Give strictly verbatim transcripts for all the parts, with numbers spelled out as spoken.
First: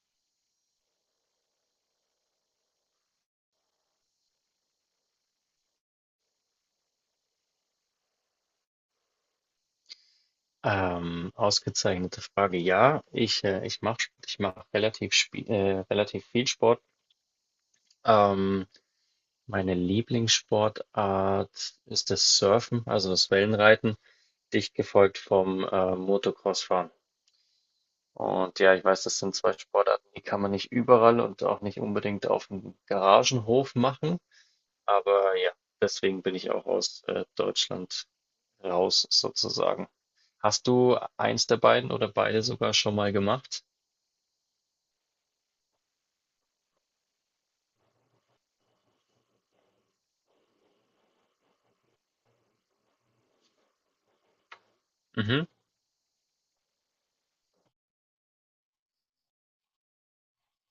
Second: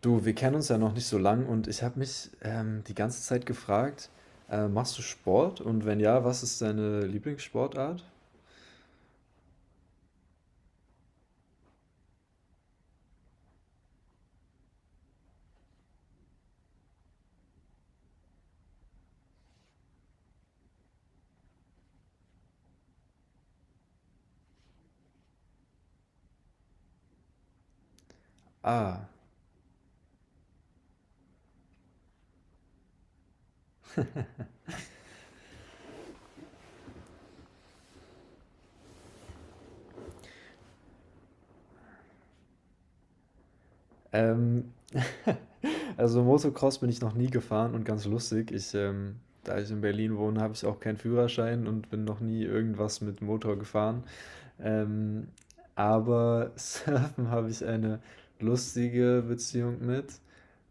Du, wir kennen uns ja noch nicht so lang und ich habe mich ähm, die ganze Zeit gefragt, äh, machst du Sport? Und wenn ja, was ist deine Lieblingssportart? Ähm, ausgezeichnete Frage. Ja, ich, äh, ich mache ich mach relativ, spie- äh, relativ viel Sport. Ähm, Meine Lieblingssportart ist das Surfen, also das Wellenreiten, dicht gefolgt vom äh, Motocrossfahren. Und ja, ich weiß, Ah, das sind zwei Sportarten, die kann man nicht überall und auch nicht unbedingt auf dem Garagenhof machen. Aber ja, deswegen bin ich auch aus äh, Deutschland raus sozusagen. Hast du eins der beiden oder beide sogar schon mal gemacht? ähm, also Motocross bin ich noch nie gefahren und ganz lustig, ich, ähm, da ich in Berlin wohne, habe ich auch keinen Führerschein und bin noch nie irgendwas mit Motor gefahren. Ähm, Mhm, aber Surfen habe ich eine lustige Beziehung mit,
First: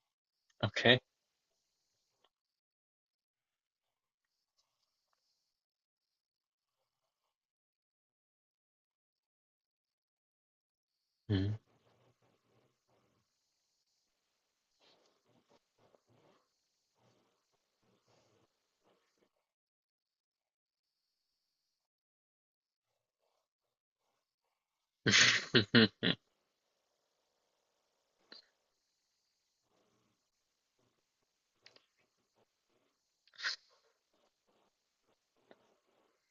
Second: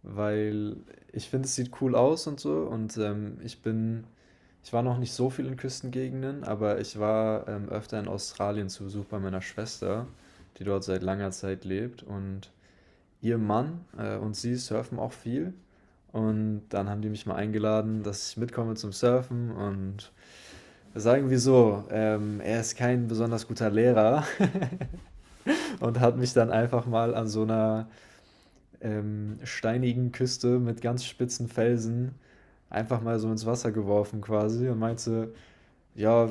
weil okay. ich finde, es sieht cool aus und so und ähm, ich bin ich war noch nicht so viel in Küstengegenden, aber ich war, ähm, öfter in Australien zu Besuch bei meiner Schwester, die dort seit langer Mhm. Zeit lebt. Und ihr Mann, äh, und sie surfen auch viel. Und dann haben die mich mal eingeladen, dass ich mitkomme zum Surfen. Und sagen wir so, ähm, er ist kein besonders guter Lehrer und hat mich dann einfach mal an so einer ähm, steinigen Küste mit ganz spitzen Felsen einfach mal so ins Wasser geworfen quasi und meinte: ja, äh,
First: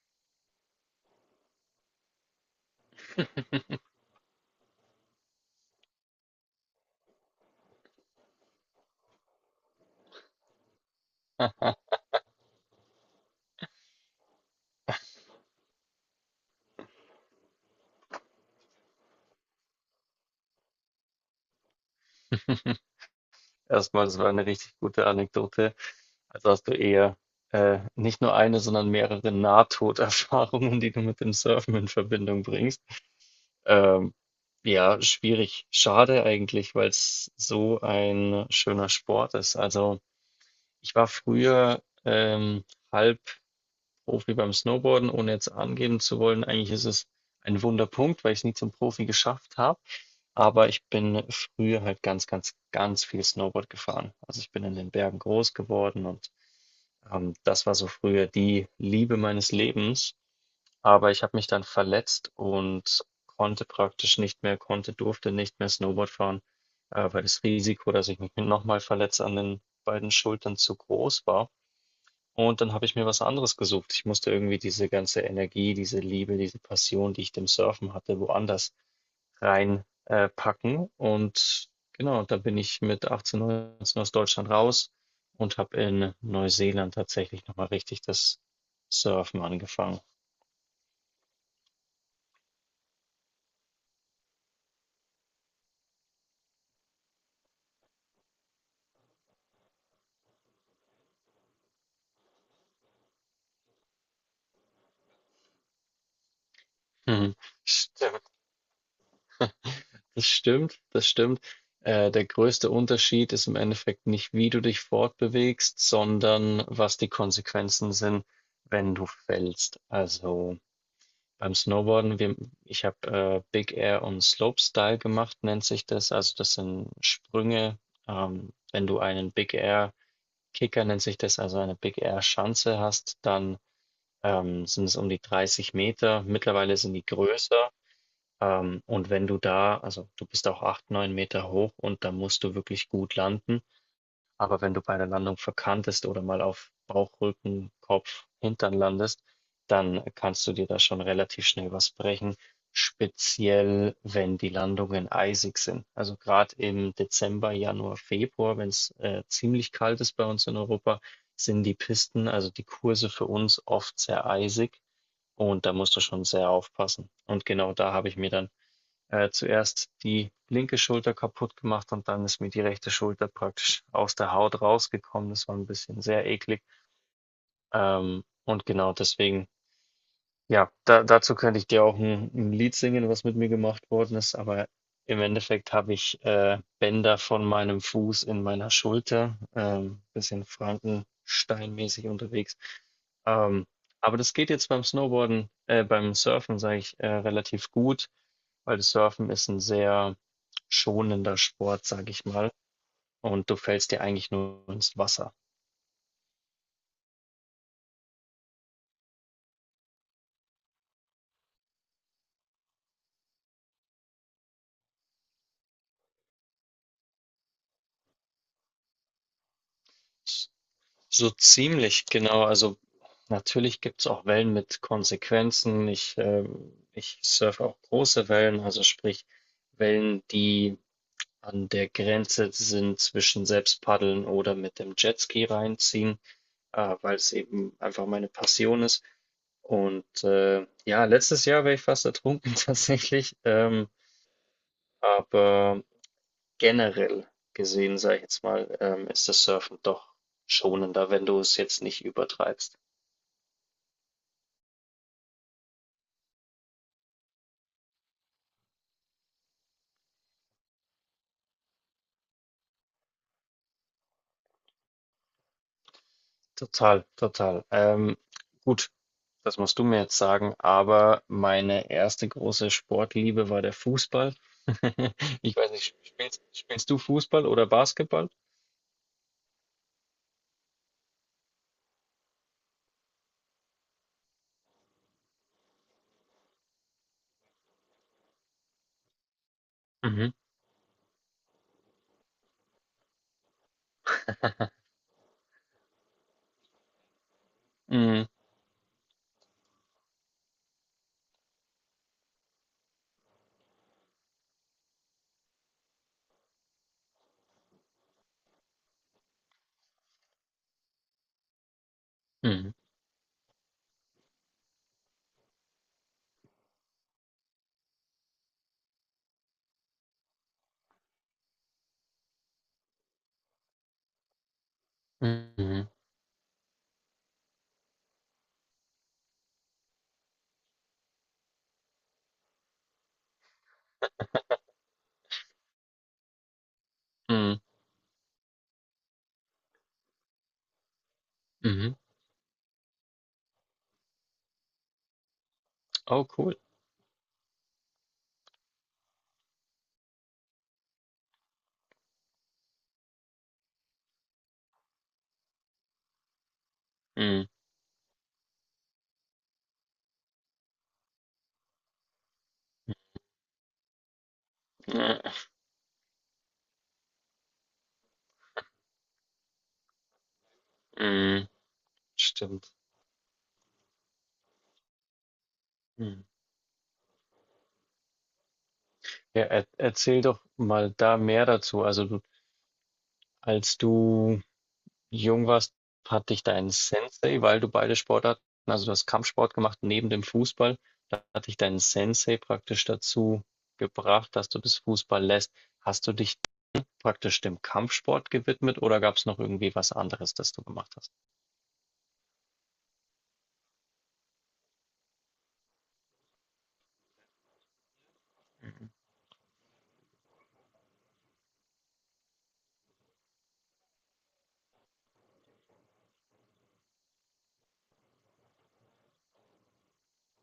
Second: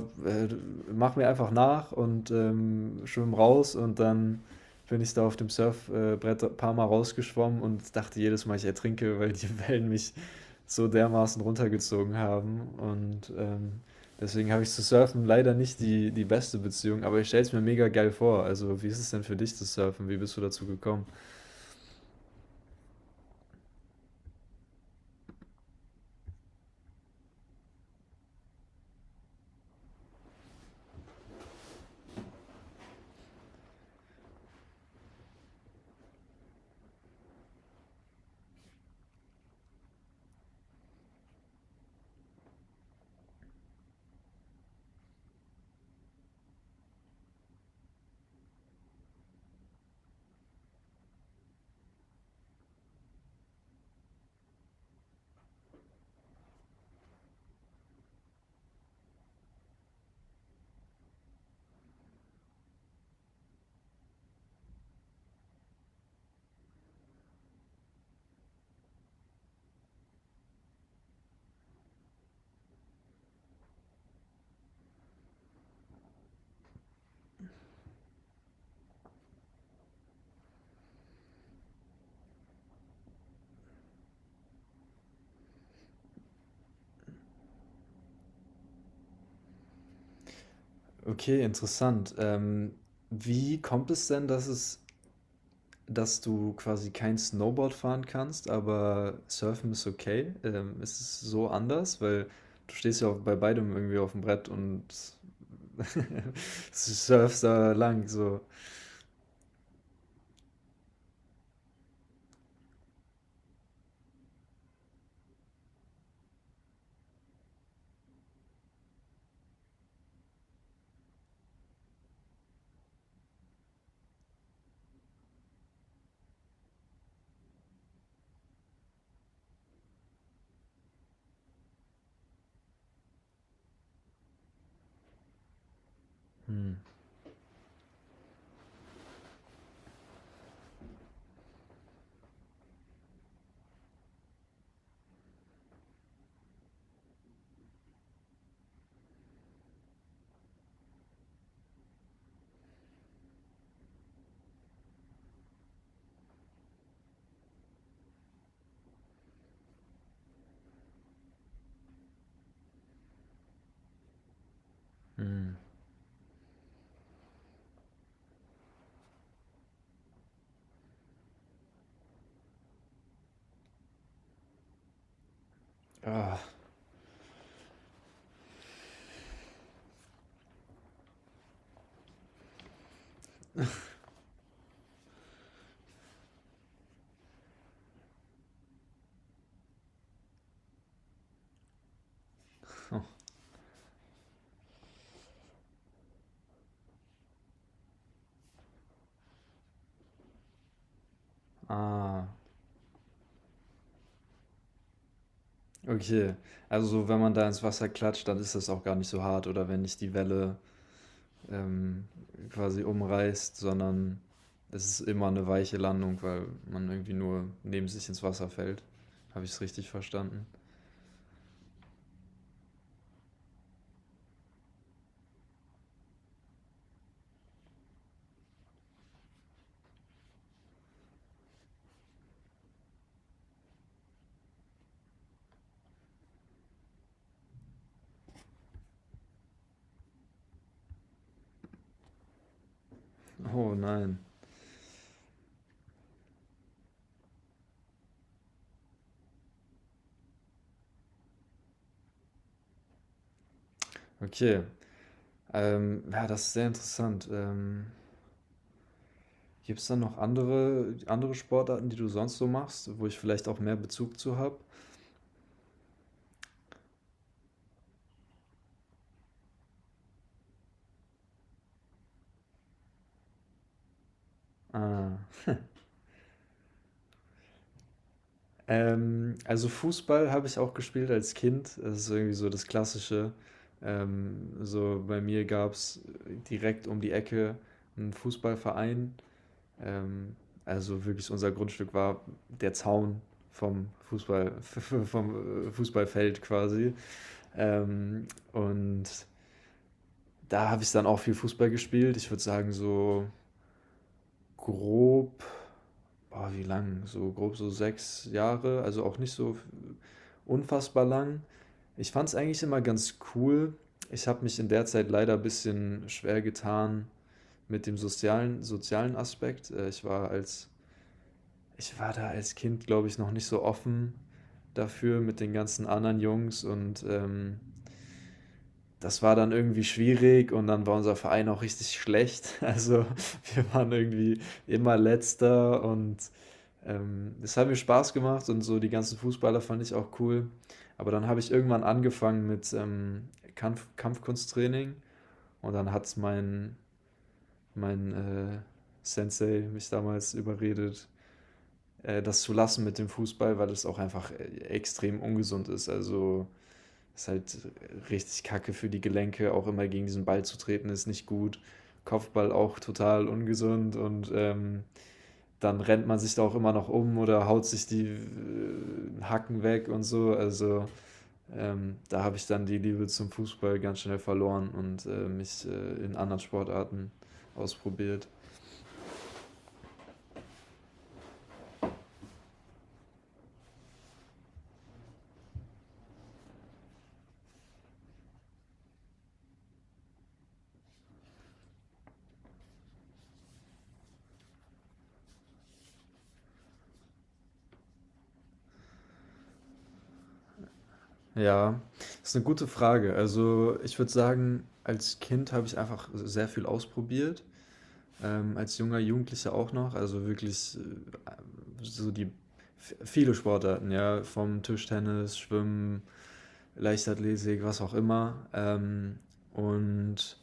mach mir einfach nach und ähm, schwimm raus und dann bin ich da auf dem Surfbrett ein paar Mal rausgeschwommen und dachte jedes Mal, ich ertrinke, weil die Wellen mich so dermaßen runtergezogen haben. Und ähm, deswegen habe ich zu Surfen leider nicht die, die beste Beziehung, aber ich stelle es mir mega geil vor. Also, wie ist es denn für dich zu surfen? Wie bist du dazu gekommen? Erstmal, das war eine richtig gute Anekdote. Also hast du eher äh, nicht nur eine, sondern mehrere Nahtoderfahrungen, die du mit dem Surfen in Verbindung bringst. Ähm, ja, schwierig. Schade eigentlich, weil es so ein schöner Sport ist. Also ich war früher ähm, halb Profi beim Snowboarden, ohne jetzt angeben zu wollen. Eigentlich ist es ein Wunderpunkt, weil ich es nie zum Profi geschafft habe. Aber ich bin früher halt ganz, ganz, ganz viel Snowboard gefahren. Also ich bin in den Bergen groß geworden und ähm, das war so früher die Liebe meines Lebens. Aber ich habe mich dann verletzt und konnte praktisch nicht mehr, konnte, durfte nicht mehr Snowboard fahren, äh, weil das Risiko, dass ich mich nochmal verletze an den beiden Schultern zu groß war. Und dann habe ich mir was anderes gesucht. Ich musste irgendwie diese ganze Energie, diese Liebe, diese Passion, die ich dem Surfen hatte, woanders reinpacken. Äh, packen. Und genau, dann bin ich mit achtzehn, neunzehn aus Deutschland raus und habe in Neuseeland tatsächlich nochmal richtig das Surfen angefangen. Okay, interessant. Ähm, wie kommt es denn, dass es dass du quasi kein Snowboard fahren kannst, aber Surfen ist okay. Ähm, es ist so anders, weil du stehst ja auf, bei beidem irgendwie auf dem Brett und Mhm. surfst da lang. Stimmt. So. Das stimmt, das stimmt. Äh, der größte Unterschied ist im Endeffekt nicht, wie du dich fortbewegst, sondern was die Konsequenzen sind, wenn du fällst. Also beim Snowboarden, wir, ich habe äh, Big Air und Slopestyle gemacht, nennt sich das. Also das sind Sprünge. Ähm, wenn du einen Big Air Kicker, nennt sich das, also eine Big Air Schanze hast, dann ähm, sind es um die dreißig Meter. Hm, Mittlerweile sind die größer. Ähm, und wenn du da, also du bist auch acht, neun Meter hoch und da musst du wirklich gut landen. Aber wenn du bei der Landung verkantest oder mal auf Bauch, Rücken, Kopf, Hintern landest, dann kannst du dir da schon relativ schnell was brechen. Speziell, wenn die Landungen eisig sind. Also gerade im Dezember, Januar, Februar, wenn es äh, ziemlich kalt ist bei uns in Europa, sind die Pisten, also die Kurse für uns oft sehr eisig hm. und da musst du schon sehr aufpassen. Und genau da habe ich mir dann äh, zuerst die linke Schulter kaputt gemacht und dann ist mir die rechte Schulter praktisch aus der Haut rausgekommen. Das war ein bisschen sehr Ah, eklig. Ähm, und genau deswegen, ja, da, dazu könnte ich dir auch ein, ein Lied singen, was mit mir gemacht worden ist, aber im Endeffekt habe ich äh, Bänder von meinem Fuß in meiner Schulter, ähm, bisschen Frankensteinmäßig unterwegs. Ähm, aber das geht jetzt beim Snowboarden, äh, beim Surfen, sage ich, äh, relativ gut, weil das Surfen ist ein sehr schonender Sport, sage ah, ich mal, und du fällst dir eigentlich nur ins Wasser. okay. Also so, wenn man da ins Wasser klatscht, dann ist das auch gar nicht so hart oder wenn nicht die Welle ähm, quasi umreißt, sondern es ist immer eine weiche Landung, weil man irgendwie nur neben sich ins Wasser fällt. Habe ich es richtig verstanden? So ziemlich genau. Also natürlich gibt es auch Wellen mit Konsequenzen. Ich, ähm, ich surfe auch große Wellen, also sprich Wellen, die an der Grenze sind zwischen selbst paddeln oder mit dem Jetski reinziehen, äh, weil es eben einfach meine Passion ist. Und äh, ja, letztes Jahr wäre ich fast ertrunken tatsächlich. Oh Ähm, nein. Aber generell gesehen, sage ich jetzt mal, ähm, ist das Surfen doch schonender, wenn du es jetzt nicht übertreibst. Okay. Ähm, ja, das ist sehr interessant. Ähm, gibt es dann noch andere, andere Sportarten, die du sonst so machst, wo ich vielleicht auch mehr Bezug zu habe? Total, total. Ähm, gut, das musst du mir jetzt sagen, aber meine erste große Sportliebe war der Fußball. Ah. Ich weiß nicht, spielst, spielst du Fußball oder Basketball? Ähm, also Fußball habe ich auch gespielt als Kind. Das ist irgendwie so das Klassische. Ähm, so bei mir gab es direkt um die Ecke einen Fußballverein. Mhm. Ähm, also wirklich unser Grundstück war der Zaun vom Fußball, vom äh, Fußballfeld quasi. Ähm, Mhm. und da habe ich dann auch viel Fußball gespielt. Ich würde sagen, so grob, boah, wie lang? So grob so sechs Jahre, also auch nicht so unfassbar lang. Ich fand es eigentlich Mhm. immer ganz cool. Ich habe mich in der Zeit leider ein bisschen schwer getan mit dem sozialen, sozialen Aspekt. Äh, Ich war als, ich war da als Kind, glaube ich, noch nicht so offen dafür mit den ganzen Mhm. anderen Jungs und ähm, das war dann irgendwie schwierig und dann war unser Verein auch richtig schlecht. Also wir waren irgendwie immer Letzter und ähm, das Mhm. hat mir Spaß gemacht und so die ganzen Fußballer fand ich auch cool. Aber dann habe ich irgendwann Mhm. angefangen mit ähm, Kampf Kampfkunsttraining und dann hat Oh, cool. mein, mein äh, Sensei mich damals überredet, äh, das zu lassen mit dem Fußball, weil es auch einfach äh, extrem ungesund ist. Also ist Mhm. halt richtig kacke für die Gelenke, auch immer gegen diesen Ball zu treten, ist nicht gut. Kopfball auch total ungesund und ähm, dann rennt man sich da auch immer noch um oder haut sich die äh, Hacken weg und so. Also Mhm. ähm, da habe ich dann Stimmt. die Liebe zum Fußball ganz schnell verloren und äh, mich äh, in Mhm. anderen Sportarten ausprobiert. Ja, er, erzähl doch mal da mehr dazu. Also du Als du jung warst, hat dich dein Sensei, weil du beide Sportarten, also du hast Kampfsport gemacht neben dem Fußball, da hat dich dein Sensei praktisch dazu gebracht, dass du das Fußball lässt. Hast du dich praktisch dem Kampfsport gewidmet oder gab es noch irgendwie was anderes, das du gemacht hast? Ja, das ist eine gute Frage. Also ich würde sagen, als Kind habe ich einfach sehr viel ausprobiert. Ähm, als Mhm. junger Jugendlicher auch noch, also wirklich äh, so die f- viele Sportarten, ja, vom Tischtennis, Schwimmen, Leichtathletik, was auch immer. Ähm, und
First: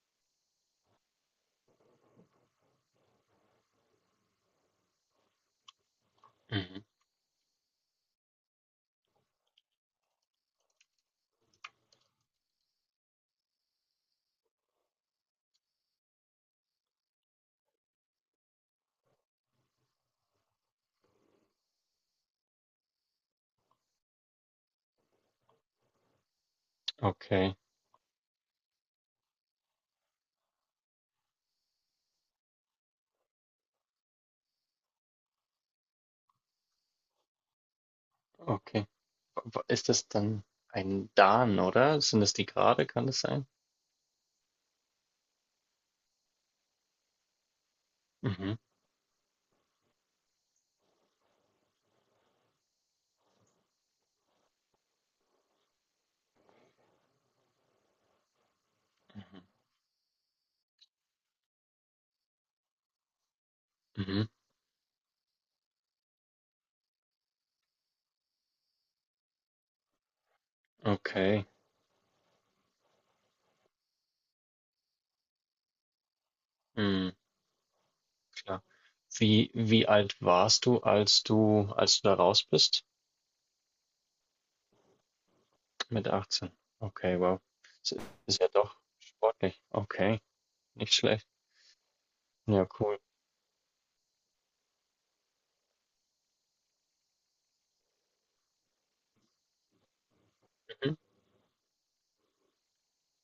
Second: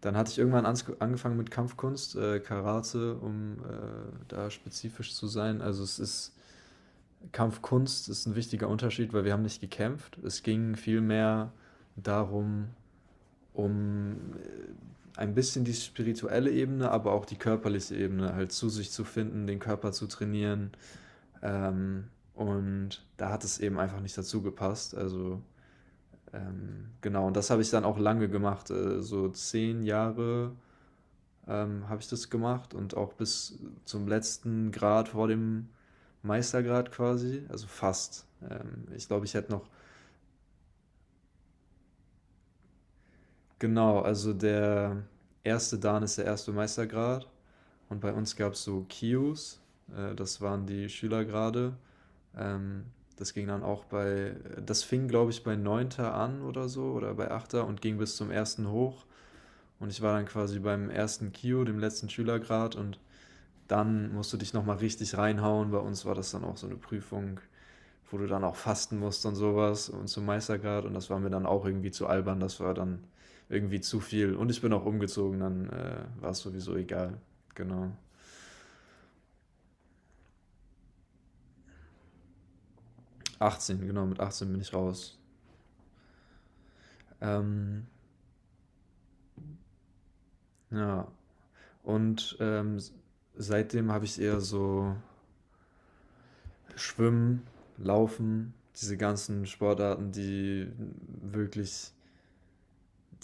dann hatte ich irgendwann ans angefangen mit Kampfkunst, äh, Karate, um äh, da spezifisch zu sein. Also es ist Mhm. Kampfkunst ist ein wichtiger Unterschied, weil wir haben nicht gekämpft. Es ging vielmehr darum, um äh, ein bisschen die spirituelle Ebene, aber auch die körperliche Ebene halt zu sich zu finden, den Körper zu trainieren. Ähm, und da hat es eben einfach nicht dazu gepasst. Also ähm, genau, und das Okay, habe ich dann auch lange gemacht. Äh, so zehn Jahre ähm, habe ich das gemacht und auch bis zum letzten Grad vor dem Meistergrad quasi. Also fast. Ähm, okay. Ich glaube, ich hätte Wa- noch. Ist das dann ein Dan, oder? Sind das die Grade? Kann das sein? Genau, also der erste Dan ist der erste Meistergrad und bei uns gab Mhm. es so Kius, äh, das waren die Schülergrade. Ähm, das ging dann auch bei, das fing glaube ich bei Neunter an oder so oder bei Achter und ging bis zum ersten hoch Mhm. und ich war dann quasi beim ersten Kio, dem letzten Schülergrad und dann Mhm. musst du dich nochmal richtig reinhauen. Bei uns war das dann auch so eine Prüfung, wo du dann auch fasten musst und sowas und zum Meistergrad. Und das war mir dann Okay. auch irgendwie zu albern. Das war dann irgendwie zu viel. Und ich bin auch umgezogen, dann äh, war es sowieso Mhm. egal. Genau. Ja. Wie wie alt warst du, als du als du da raus bist? achtzehn, genau, mit achtzehn bin ich raus. Mit achtzehn. Okay, wow. Ähm, Ist ist ja doch sportlich. Okay, nicht ja. schlecht. Und Ja, ähm, cool. seitdem habe ich eher so Schwimmen, Laufen, diese ganzen Sportarten, die wirklich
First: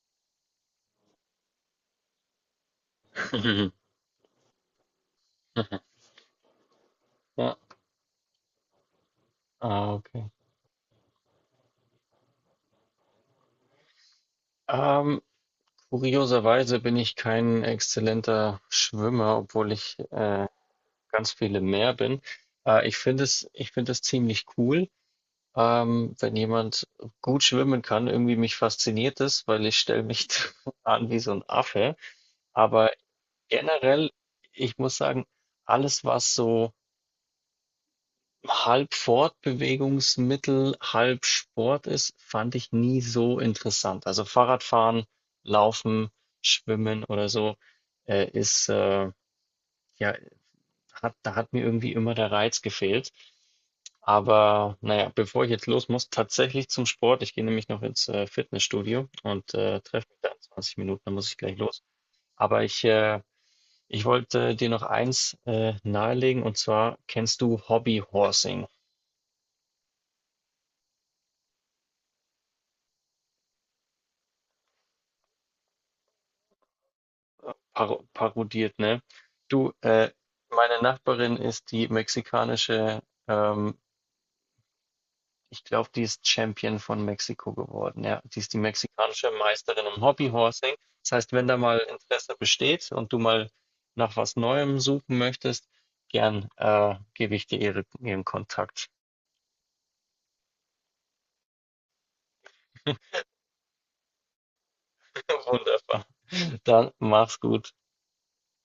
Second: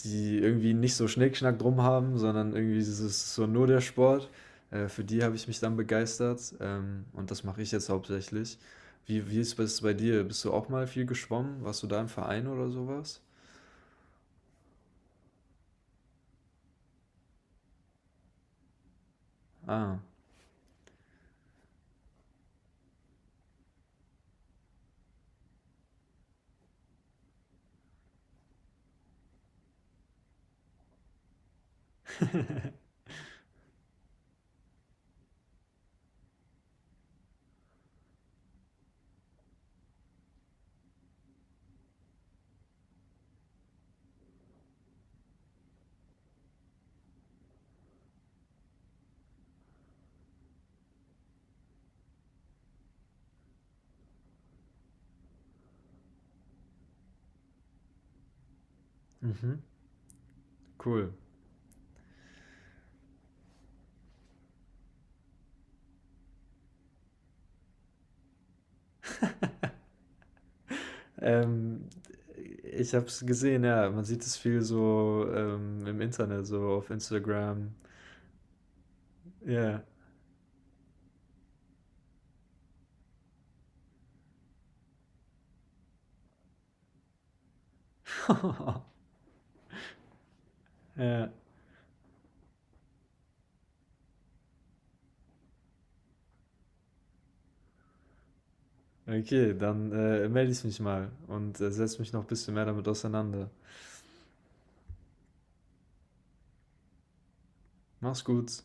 die irgendwie nicht so Schnickschnack drum haben, sondern irgendwie ist es so nur Mhm. der Sport. Äh, für die habe ich mich dann begeistert ähm, und das Ja, mache ich jetzt hauptsächlich. Wie, wie ist es ah, bei dir? okay. Bist du auch mal viel geschwommen? Warst du da im Verein oder sowas? Ähm, Kurioserweise bin ich kein exzellenter Schwimmer, obwohl Ah, ich äh, ganz viele mehr bin. Äh, ich finde es, ich finde es ziemlich cool, ähm, wenn jemand gut schwimmen kann. Irgendwie mich fasziniert es, weil ich stelle mich an wie so ein Affe. Aber generell, ich muss sagen, alles, was so halb Fortbewegungsmittel, halb Sport ist, fand ich nie so interessant. Also Fahrradfahren, Laufen, Schwimmen oder so, äh, ist, äh, ja, hat, da hat mir irgendwie immer der Reiz gefehlt. Aber naja, bevor ich jetzt los muss, tatsächlich zum Sport. Ich gehe nämlich noch ins äh, Fitnessstudio und mhm, äh, treffe mich da in zwanzig Minuten, cool. dann muss ich gleich los. Aber ich äh, Ich wollte dir noch eins äh, nahelegen und zwar kennst du Hobbyhorsing, Ähm, Ich habe es gesehen, ja. Man sieht es viel so ähm, im Internet, so auf Instagram. paro parodiert, ne? Du, Ja. äh, meine Nachbarin ist die mexikanische, ähm, ich glaube, die ist Champion von Mexiko geworden, ja. Die ist die mexikanische Meisterin im Hobbyhorsing. Das Ja. heißt, wenn da mal Interesse besteht und du mal nach was Neuem suchen möchtest, gern äh, gebe ich dir ihre, ihren Kontakt. Okay, dann äh, melde ich mich mal und äh, setze mich noch ein bisschen mehr damit auseinander. Wunderbar. Dann mach's gut. Mach's gut.